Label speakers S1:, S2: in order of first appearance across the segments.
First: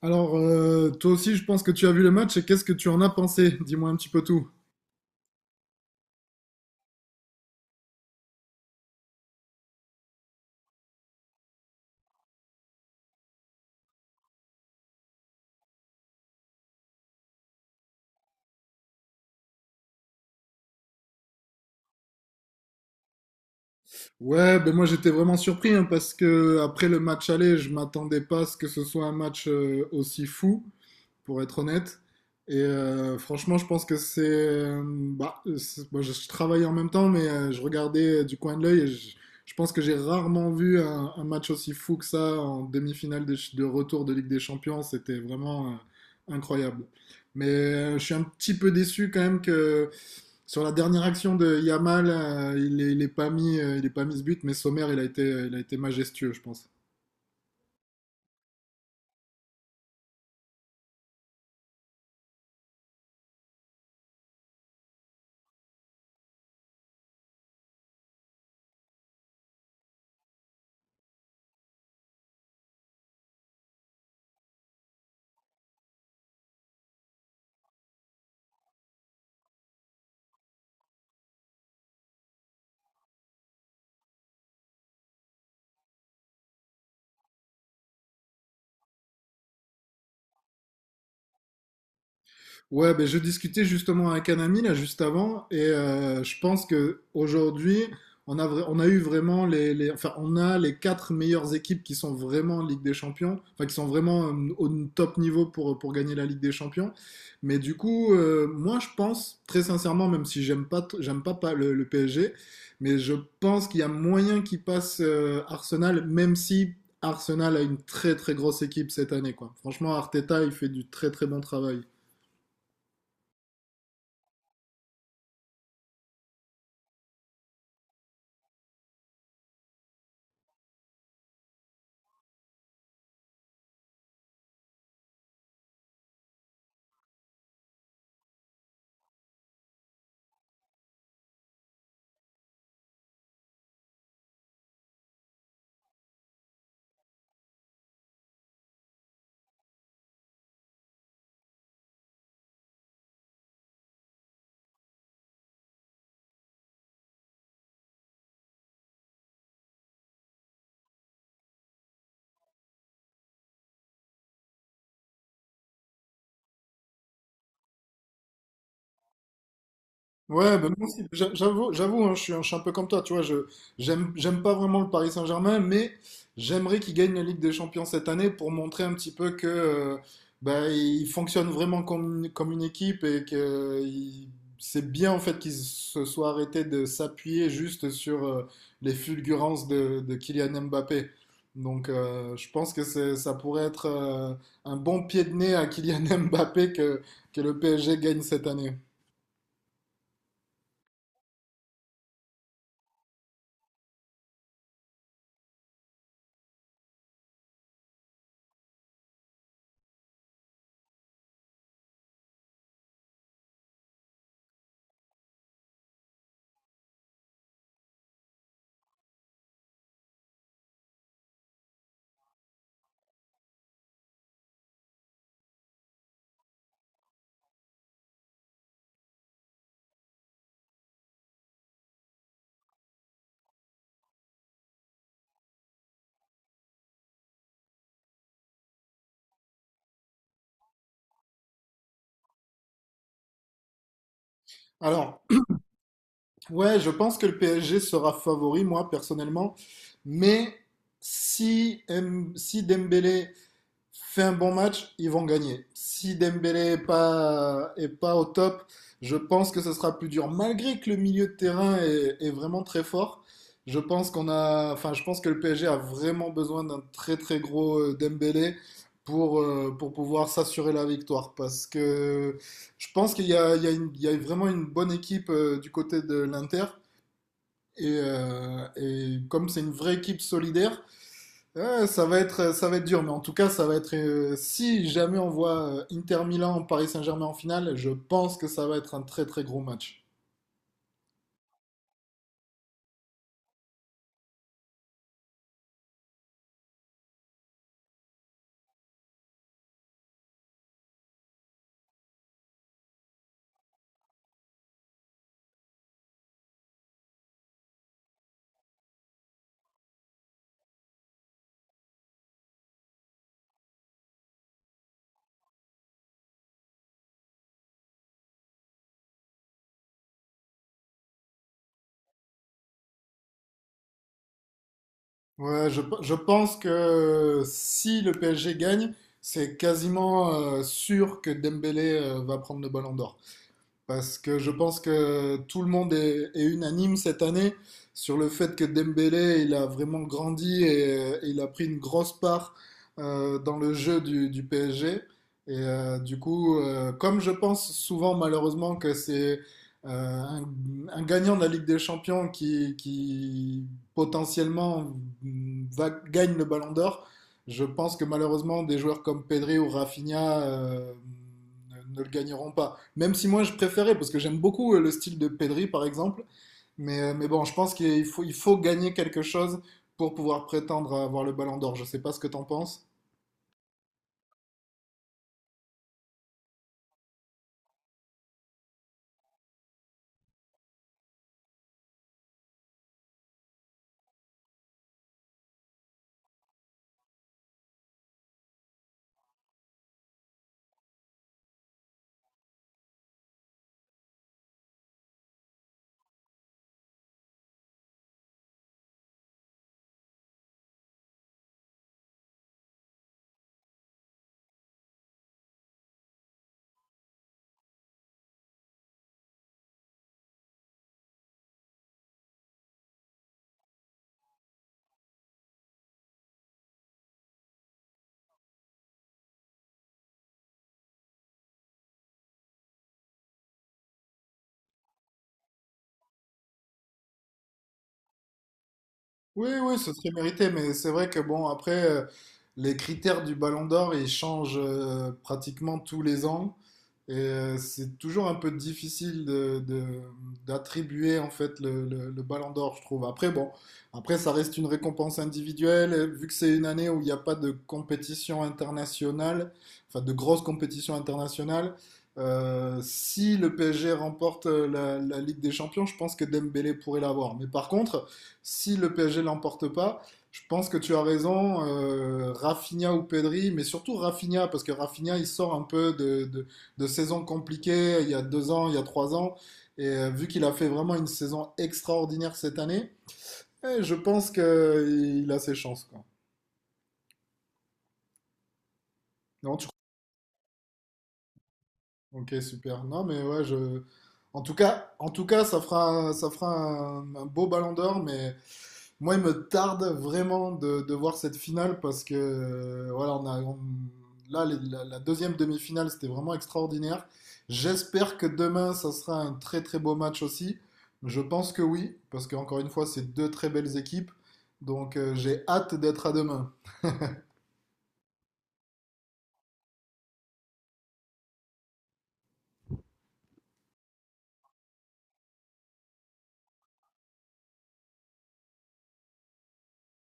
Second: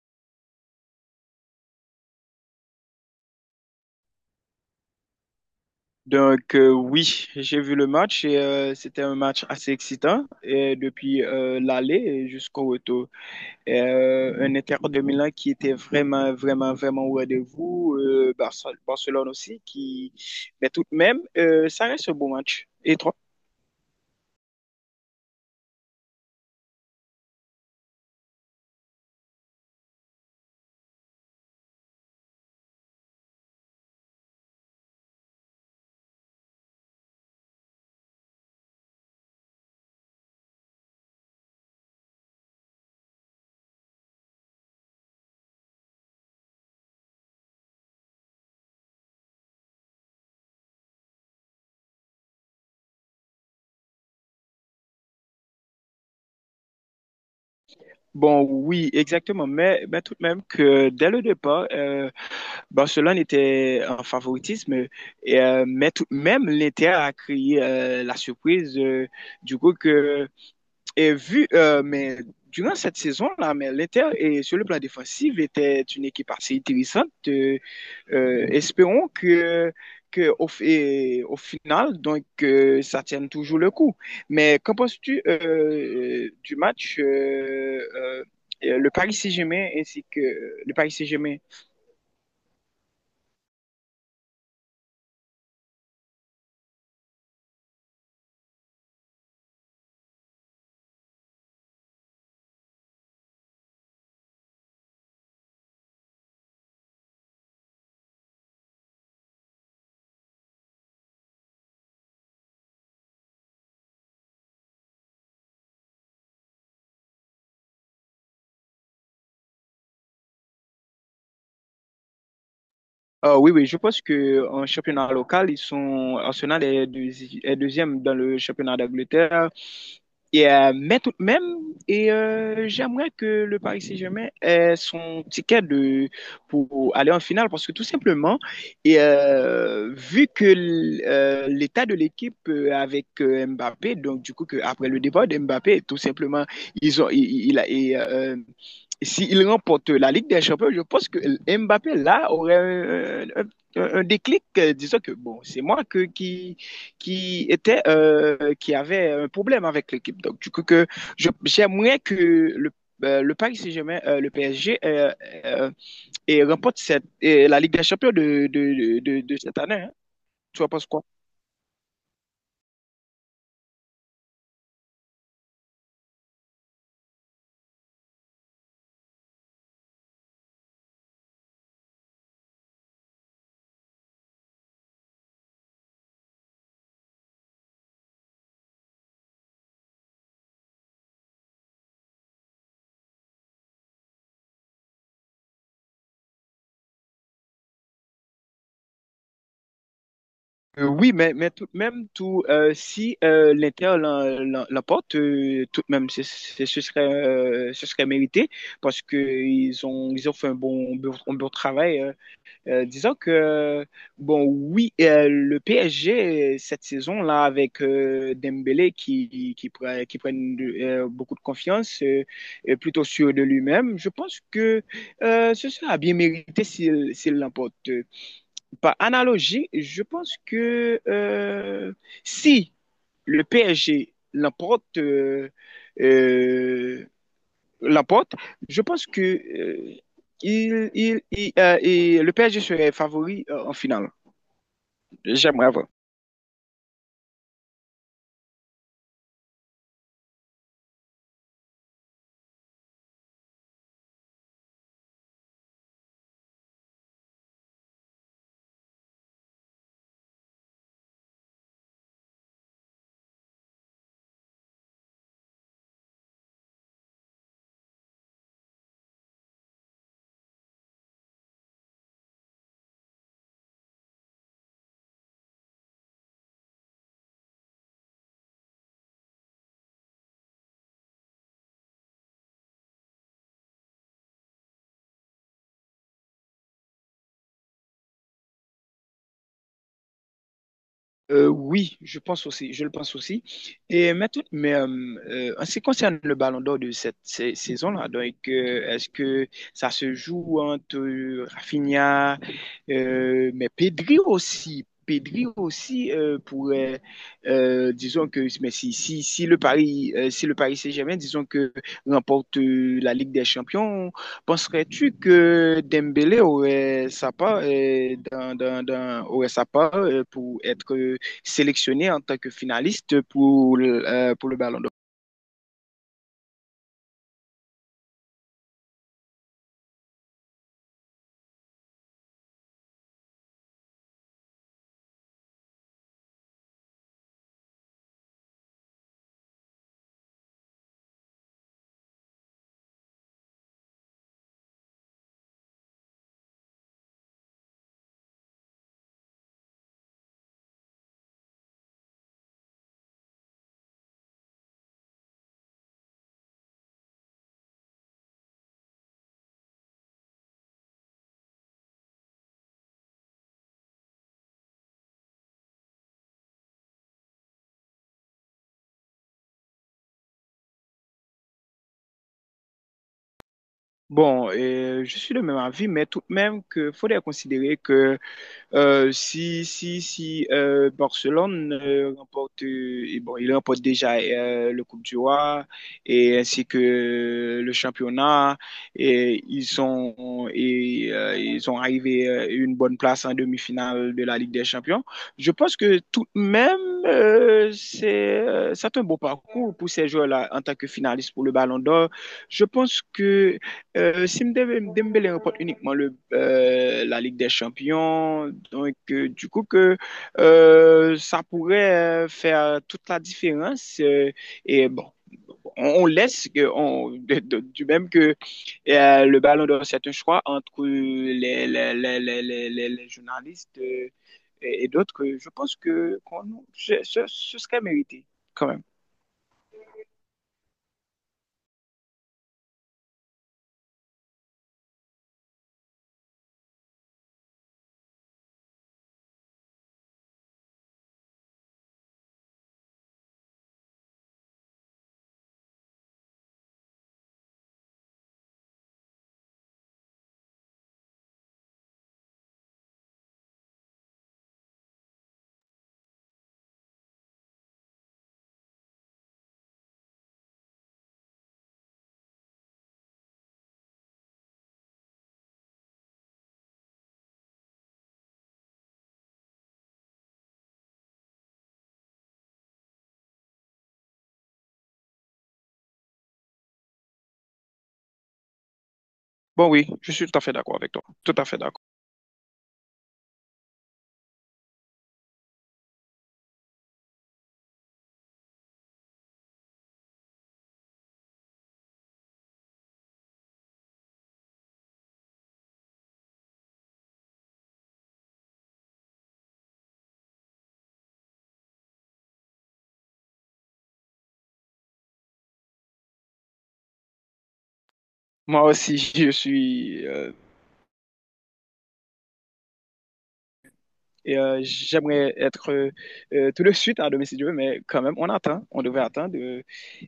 S1: Alors, toi aussi, je pense que tu as vu le match et qu'est-ce que tu en as pensé? Dis-moi un petit peu tout.
S2: Oui, j'ai vu le match et c'était un match assez excitant et depuis l'aller jusqu'au retour. Et, un Inter de Milan qui était vraiment, vraiment, vraiment au rendez-vous, Barcelone aussi, qui... mais tout de même, ça reste un bon match. Et toi?
S1: Ouais, ben moi j'étais vraiment surpris hein, parce que après le match aller, je m'attendais pas à ce que ce soit un match aussi fou. Pour être honnête. Et franchement, je pense que c'est. Bah, moi, je travaillais en même temps, mais je regardais du coin de l'œil, et je pense que j'ai rarement vu un match aussi fou que ça en demi-finale de retour de Ligue des Champions. C'était vraiment incroyable. Mais je suis un petit peu déçu quand même que sur la dernière action de Yamal, il est pas mis, il est pas mis ce but, mais Sommer, il a été majestueux, je pense.
S2: Bon, oui, exactement, mais tout de même que dès le départ, Barcelone était en favoritisme, et, mais tout de même, l'Inter a créé la surprise. Du coup, que et vu, mais durant cette saison-là, mais l'Inter, et sur le plan défensif, était une équipe assez intéressante. Espérons que au, et au final, ça tienne toujours le coup. Mais qu'en penses-tu du match le Paris Saint-Germain ainsi que le Paris Saint-Germain?
S1: Ouais, ben je discutais justement avec un ami là juste avant, et je pense que aujourd'hui on a eu vraiment enfin on a les quatre meilleures équipes qui sont vraiment en Ligue des Champions, enfin qui sont vraiment au top niveau pour gagner la Ligue des Champions. Mais du coup, moi je pense très sincèrement, même si j'aime pas le PSG, mais je pense qu'il y a moyen qu'il passe Arsenal, même si Arsenal a une très très grosse équipe cette année quoi. Franchement, Arteta il fait du très très bon travail.
S2: Ah oui, oui, je pense que en championnat local, ils sont Arsenal est deuxième dans le championnat d'Angleterre. Et, mais tout de même, et j'aimerais que le Paris Saint-Germain ait son ticket de, pour aller en finale parce que tout simplement, et, vu que l'état de l'équipe avec Mbappé, donc du coup, que après le départ de Mbappé, tout simplement, ils ont, il a, et, s'il remporte la Ligue des Champions, je pense que Mbappé là aurait un, un déclic, disant que bon, c'est moi qui était qui avait un problème avec l'équipe. Donc du coup que j'aimerais que le Paris Saint-Germain, le PSG, euh, remporte cette, et la Ligue des Champions cette année, hein.
S1: Ouais,
S2: Tu vois,
S1: ben
S2: penses
S1: moi aussi,
S2: quoi?
S1: j'avoue, hein, je suis un peu comme toi, tu vois, je j'aime pas vraiment le Paris Saint-Germain, mais j'aimerais qu'ils gagnent la Ligue des Champions cette année pour montrer un petit peu que ben, ils fonctionnent vraiment comme une équipe, et que c'est bien en fait qu'ils se soient arrêtés de s'appuyer juste sur les fulgurances de Kylian Mbappé. Donc je pense que ça pourrait être un bon pied de nez à Kylian Mbappé que, le PSG gagne cette année.
S2: Oui, mais tout de même, si l'Inter l'emporte, tout de même, ce serait mérité parce qu'ils ont, ils ont fait un bon travail. Disons que, bon, oui, le PSG, cette saison-là, avec Dembélé qui prennent beaucoup de confiance, est plutôt sûr de lui-même, je pense que ce sera bien mérité s'il l'emporte. Par analogie, je pense que si le PSG l'emporte, euh, Laporte, je pense que il, et le PSG serait favori en finale.
S1: Alors.
S2: J'aimerais voir.
S1: Ouais, je pense que le PSG sera favori, moi, personnellement. Mais si Dembélé fait un bon match, ils vont gagner. Si Dembélé est pas au top, je pense que ce sera plus dur. Malgré que le milieu de terrain est vraiment très fort, je pense qu'on a, enfin, je pense que le PSG a vraiment besoin d'un très très gros Dembélé pour pouvoir s'assurer la victoire. Parce que je pense qu'il y a vraiment une bonne équipe du côté de l'Inter. Et comme c'est une vraie équipe solidaire, ouais, ça va être dur, mais en tout cas, ça va être. Si jamais on voit Inter Milan, Paris Saint-Germain en finale, je pense que ça va être un très très gros match.
S2: Oui, je pense aussi, je le pense aussi. Et mais, tout- mais euh, En ce qui concerne le Ballon d'Or de cette saison-là, est-ce que ça se joue entre Rafinha, mais Pedri aussi pourrait, disons que, mais si le Paris, si le Paris Saint-Germain, disons que remporte la Ligue des Champions, penserais-tu que Dembélé aurait sa part aurait sa part pour être sélectionné en tant que finaliste pour le Ballon d'Or.
S1: Ouais, je pense que si le PSG gagne, c'est quasiment sûr que Dembélé va prendre le Ballon d'Or. Parce que je pense que tout le monde est unanime cette année sur le fait que Dembélé, il a vraiment grandi et il a pris une grosse part dans le jeu du PSG. Et du coup, comme je pense souvent malheureusement que c'est euh, un, un gagnant de la Ligue des Champions qui potentiellement gagne le Ballon d'Or, je pense que malheureusement des joueurs comme Pedri ou Rafinha ne le gagneront pas. Même si moi je préférais, parce que j'aime beaucoup le style de Pedri par exemple, mais bon, je pense qu'il faut gagner quelque chose pour pouvoir prétendre à avoir le Ballon d'Or. Je sais pas ce que t'en penses.
S2: Bon, je suis de même avis, mais tout de même qu'il faudrait considérer que si Barcelone remporte, et bon, il remporte déjà le Coupe du Roi et ainsi que le championnat, ils sont arrivés une bonne place en demi-finale de la Ligue des Champions. Je pense que tout de même, c'est un beau parcours pour ces joueurs-là en tant que finalistes pour le Ballon d'Or. Je pense que si Dembélé remporte uniquement la Ligue des Champions, du coup que ça pourrait faire toute la différence. Et bon, on laisse que du même que le Ballon d'Or c'est un choix entre les journalistes et d'autres. Je pense que ce serait mérité quand même.
S1: Oui, oui, ce serait mérité, mais c'est vrai que bon, après, les critères du Ballon d'Or, ils changent pratiquement tous les ans. Et c'est toujours un peu difficile d'attribuer en fait le Ballon d'Or, je trouve. Après, bon, après, ça reste une récompense individuelle. Et vu que c'est une année où il n'y a pas de compétition internationale, enfin de grosse compétition internationale, si le PSG remporte la Ligue des Champions, je pense que Dembélé pourrait l'avoir. Mais par contre, si le PSG l'emporte pas, je pense que tu as raison, Rafinha ou Pedri, mais surtout Rafinha, parce que Rafinha, il sort un peu de saison compliquée, il y a 2 ans, il y a 3 ans, et vu qu'il a fait vraiment une saison extraordinaire cette année, eh, je pense qu'il a ses chances, quoi. Non, tu.
S2: Bon oui, je suis tout à fait d'accord avec toi. Tout à fait d'accord.
S1: Ok, super. Non, mais ouais, je. En tout cas, ça fera un beau Ballon d'Or, mais moi, il me tarde vraiment de voir cette finale parce que voilà, là, la deuxième demi-finale, c'était vraiment extraordinaire. J'espère que demain, ça sera un très très beau match aussi. Je pense que oui, parce qu'encore une fois, c'est deux très belles équipes, donc j'ai hâte d'être à demain.
S2: Moi aussi, je suis et j'aimerais être tout de suite à demain si Dieu veut, mais quand même, on attend. On devait attendre.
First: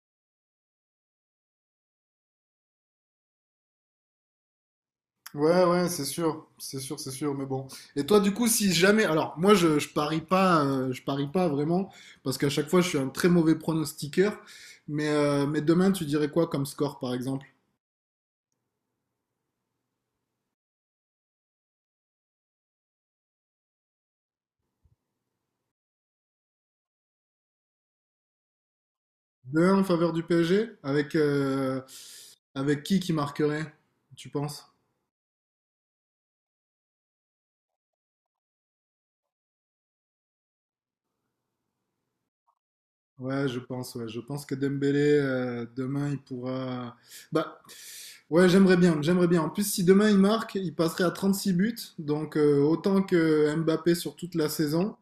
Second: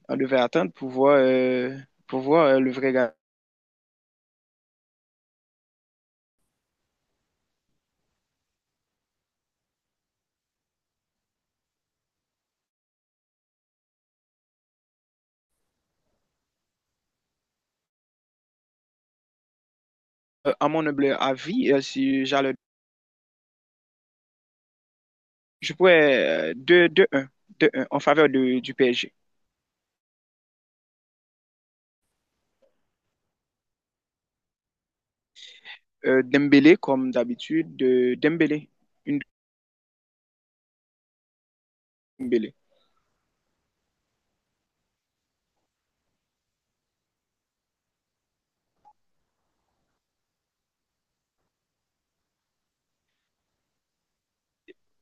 S2: On devait attendre pour voir le vrai gars.
S1: Ouais, ouais, c'est sûr, c'est sûr, c'est sûr, mais bon. Et toi, du coup, si jamais, alors moi, je parie pas vraiment, parce qu'à chaque fois, je suis un très mauvais pronostiqueur. Mais demain, tu dirais quoi comme score, par exemple?
S2: À mon humble avis, si j'allais, je pourrais deux un deux un en faveur du PSG.
S1: Deux 1 en faveur du PSG, avec avec qui marquerait, tu penses?
S2: Dembélé, comme d'habitude, de Dembélé. Une Dembélé.
S1: Ouais, je pense que Dembélé demain, il pourra. Bah. Ouais, j'aimerais bien, j'aimerais bien. En plus, si demain il marque, il passerait à 36 buts, donc autant que Mbappé sur toute la saison.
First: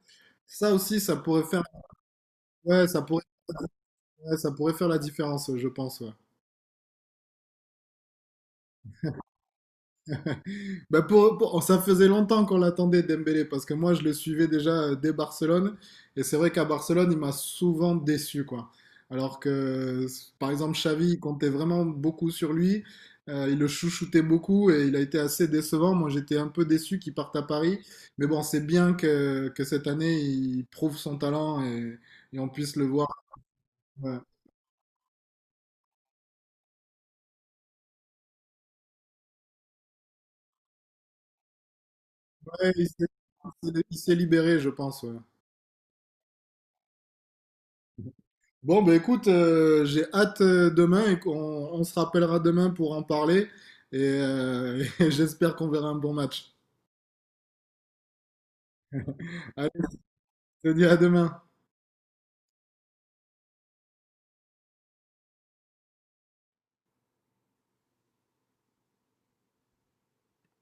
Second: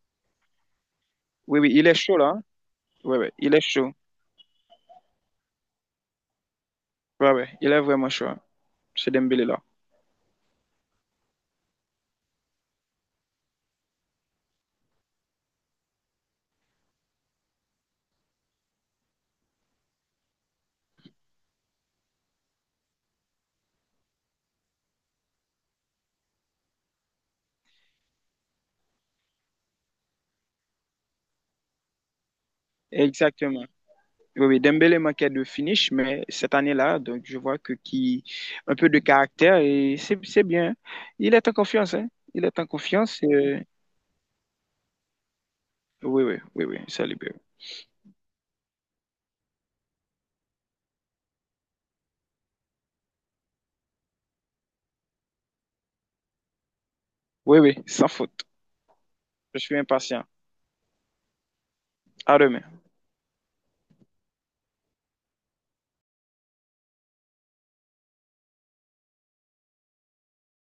S1: Ça aussi, ça pourrait
S2: Oui,
S1: faire,
S2: oui, il est chaud là.
S1: ouais, ça
S2: Oui,
S1: pourrait,
S2: oui, il est chaud.
S1: ouais, ça pourrait faire la différence, je pense. Ouais.
S2: Oui, oui, il est vraiment chaud. C'est Dembélé là.
S1: Bah oh, ça faisait longtemps qu'on l'attendait Dembélé parce que moi je le suivais déjà dès Barcelone, et c'est vrai qu'à Barcelone il m'a souvent déçu quoi. Alors que par exemple Xavi il comptait vraiment beaucoup sur lui, il le chouchoutait beaucoup et il a été assez décevant. Moi j'étais un peu déçu qu'il parte à Paris, mais bon c'est bien que cette année il prouve son talent, et on puisse le voir.
S2: Exactement.
S1: Ouais.
S2: Oui, oui, Dembélé manquait de finish, mais cette année-là, donc je vois que qui un peu de caractère et c'est bien. Il est en confiance, hein. Il est en
S1: Ouais,
S2: confiance.
S1: il s'est libéré, je pense. Ouais.
S2: Oui, oui, oui, oui, ça libère.
S1: Bon, bah écoute, j'ai hâte demain, et qu'on se rappellera demain pour en parler. Et j'espère qu'on verra un bon match.
S2: Oui, oui, sans faute. Je
S1: Allez,
S2: suis impatient.
S1: je te dis à demain.
S2: À demain.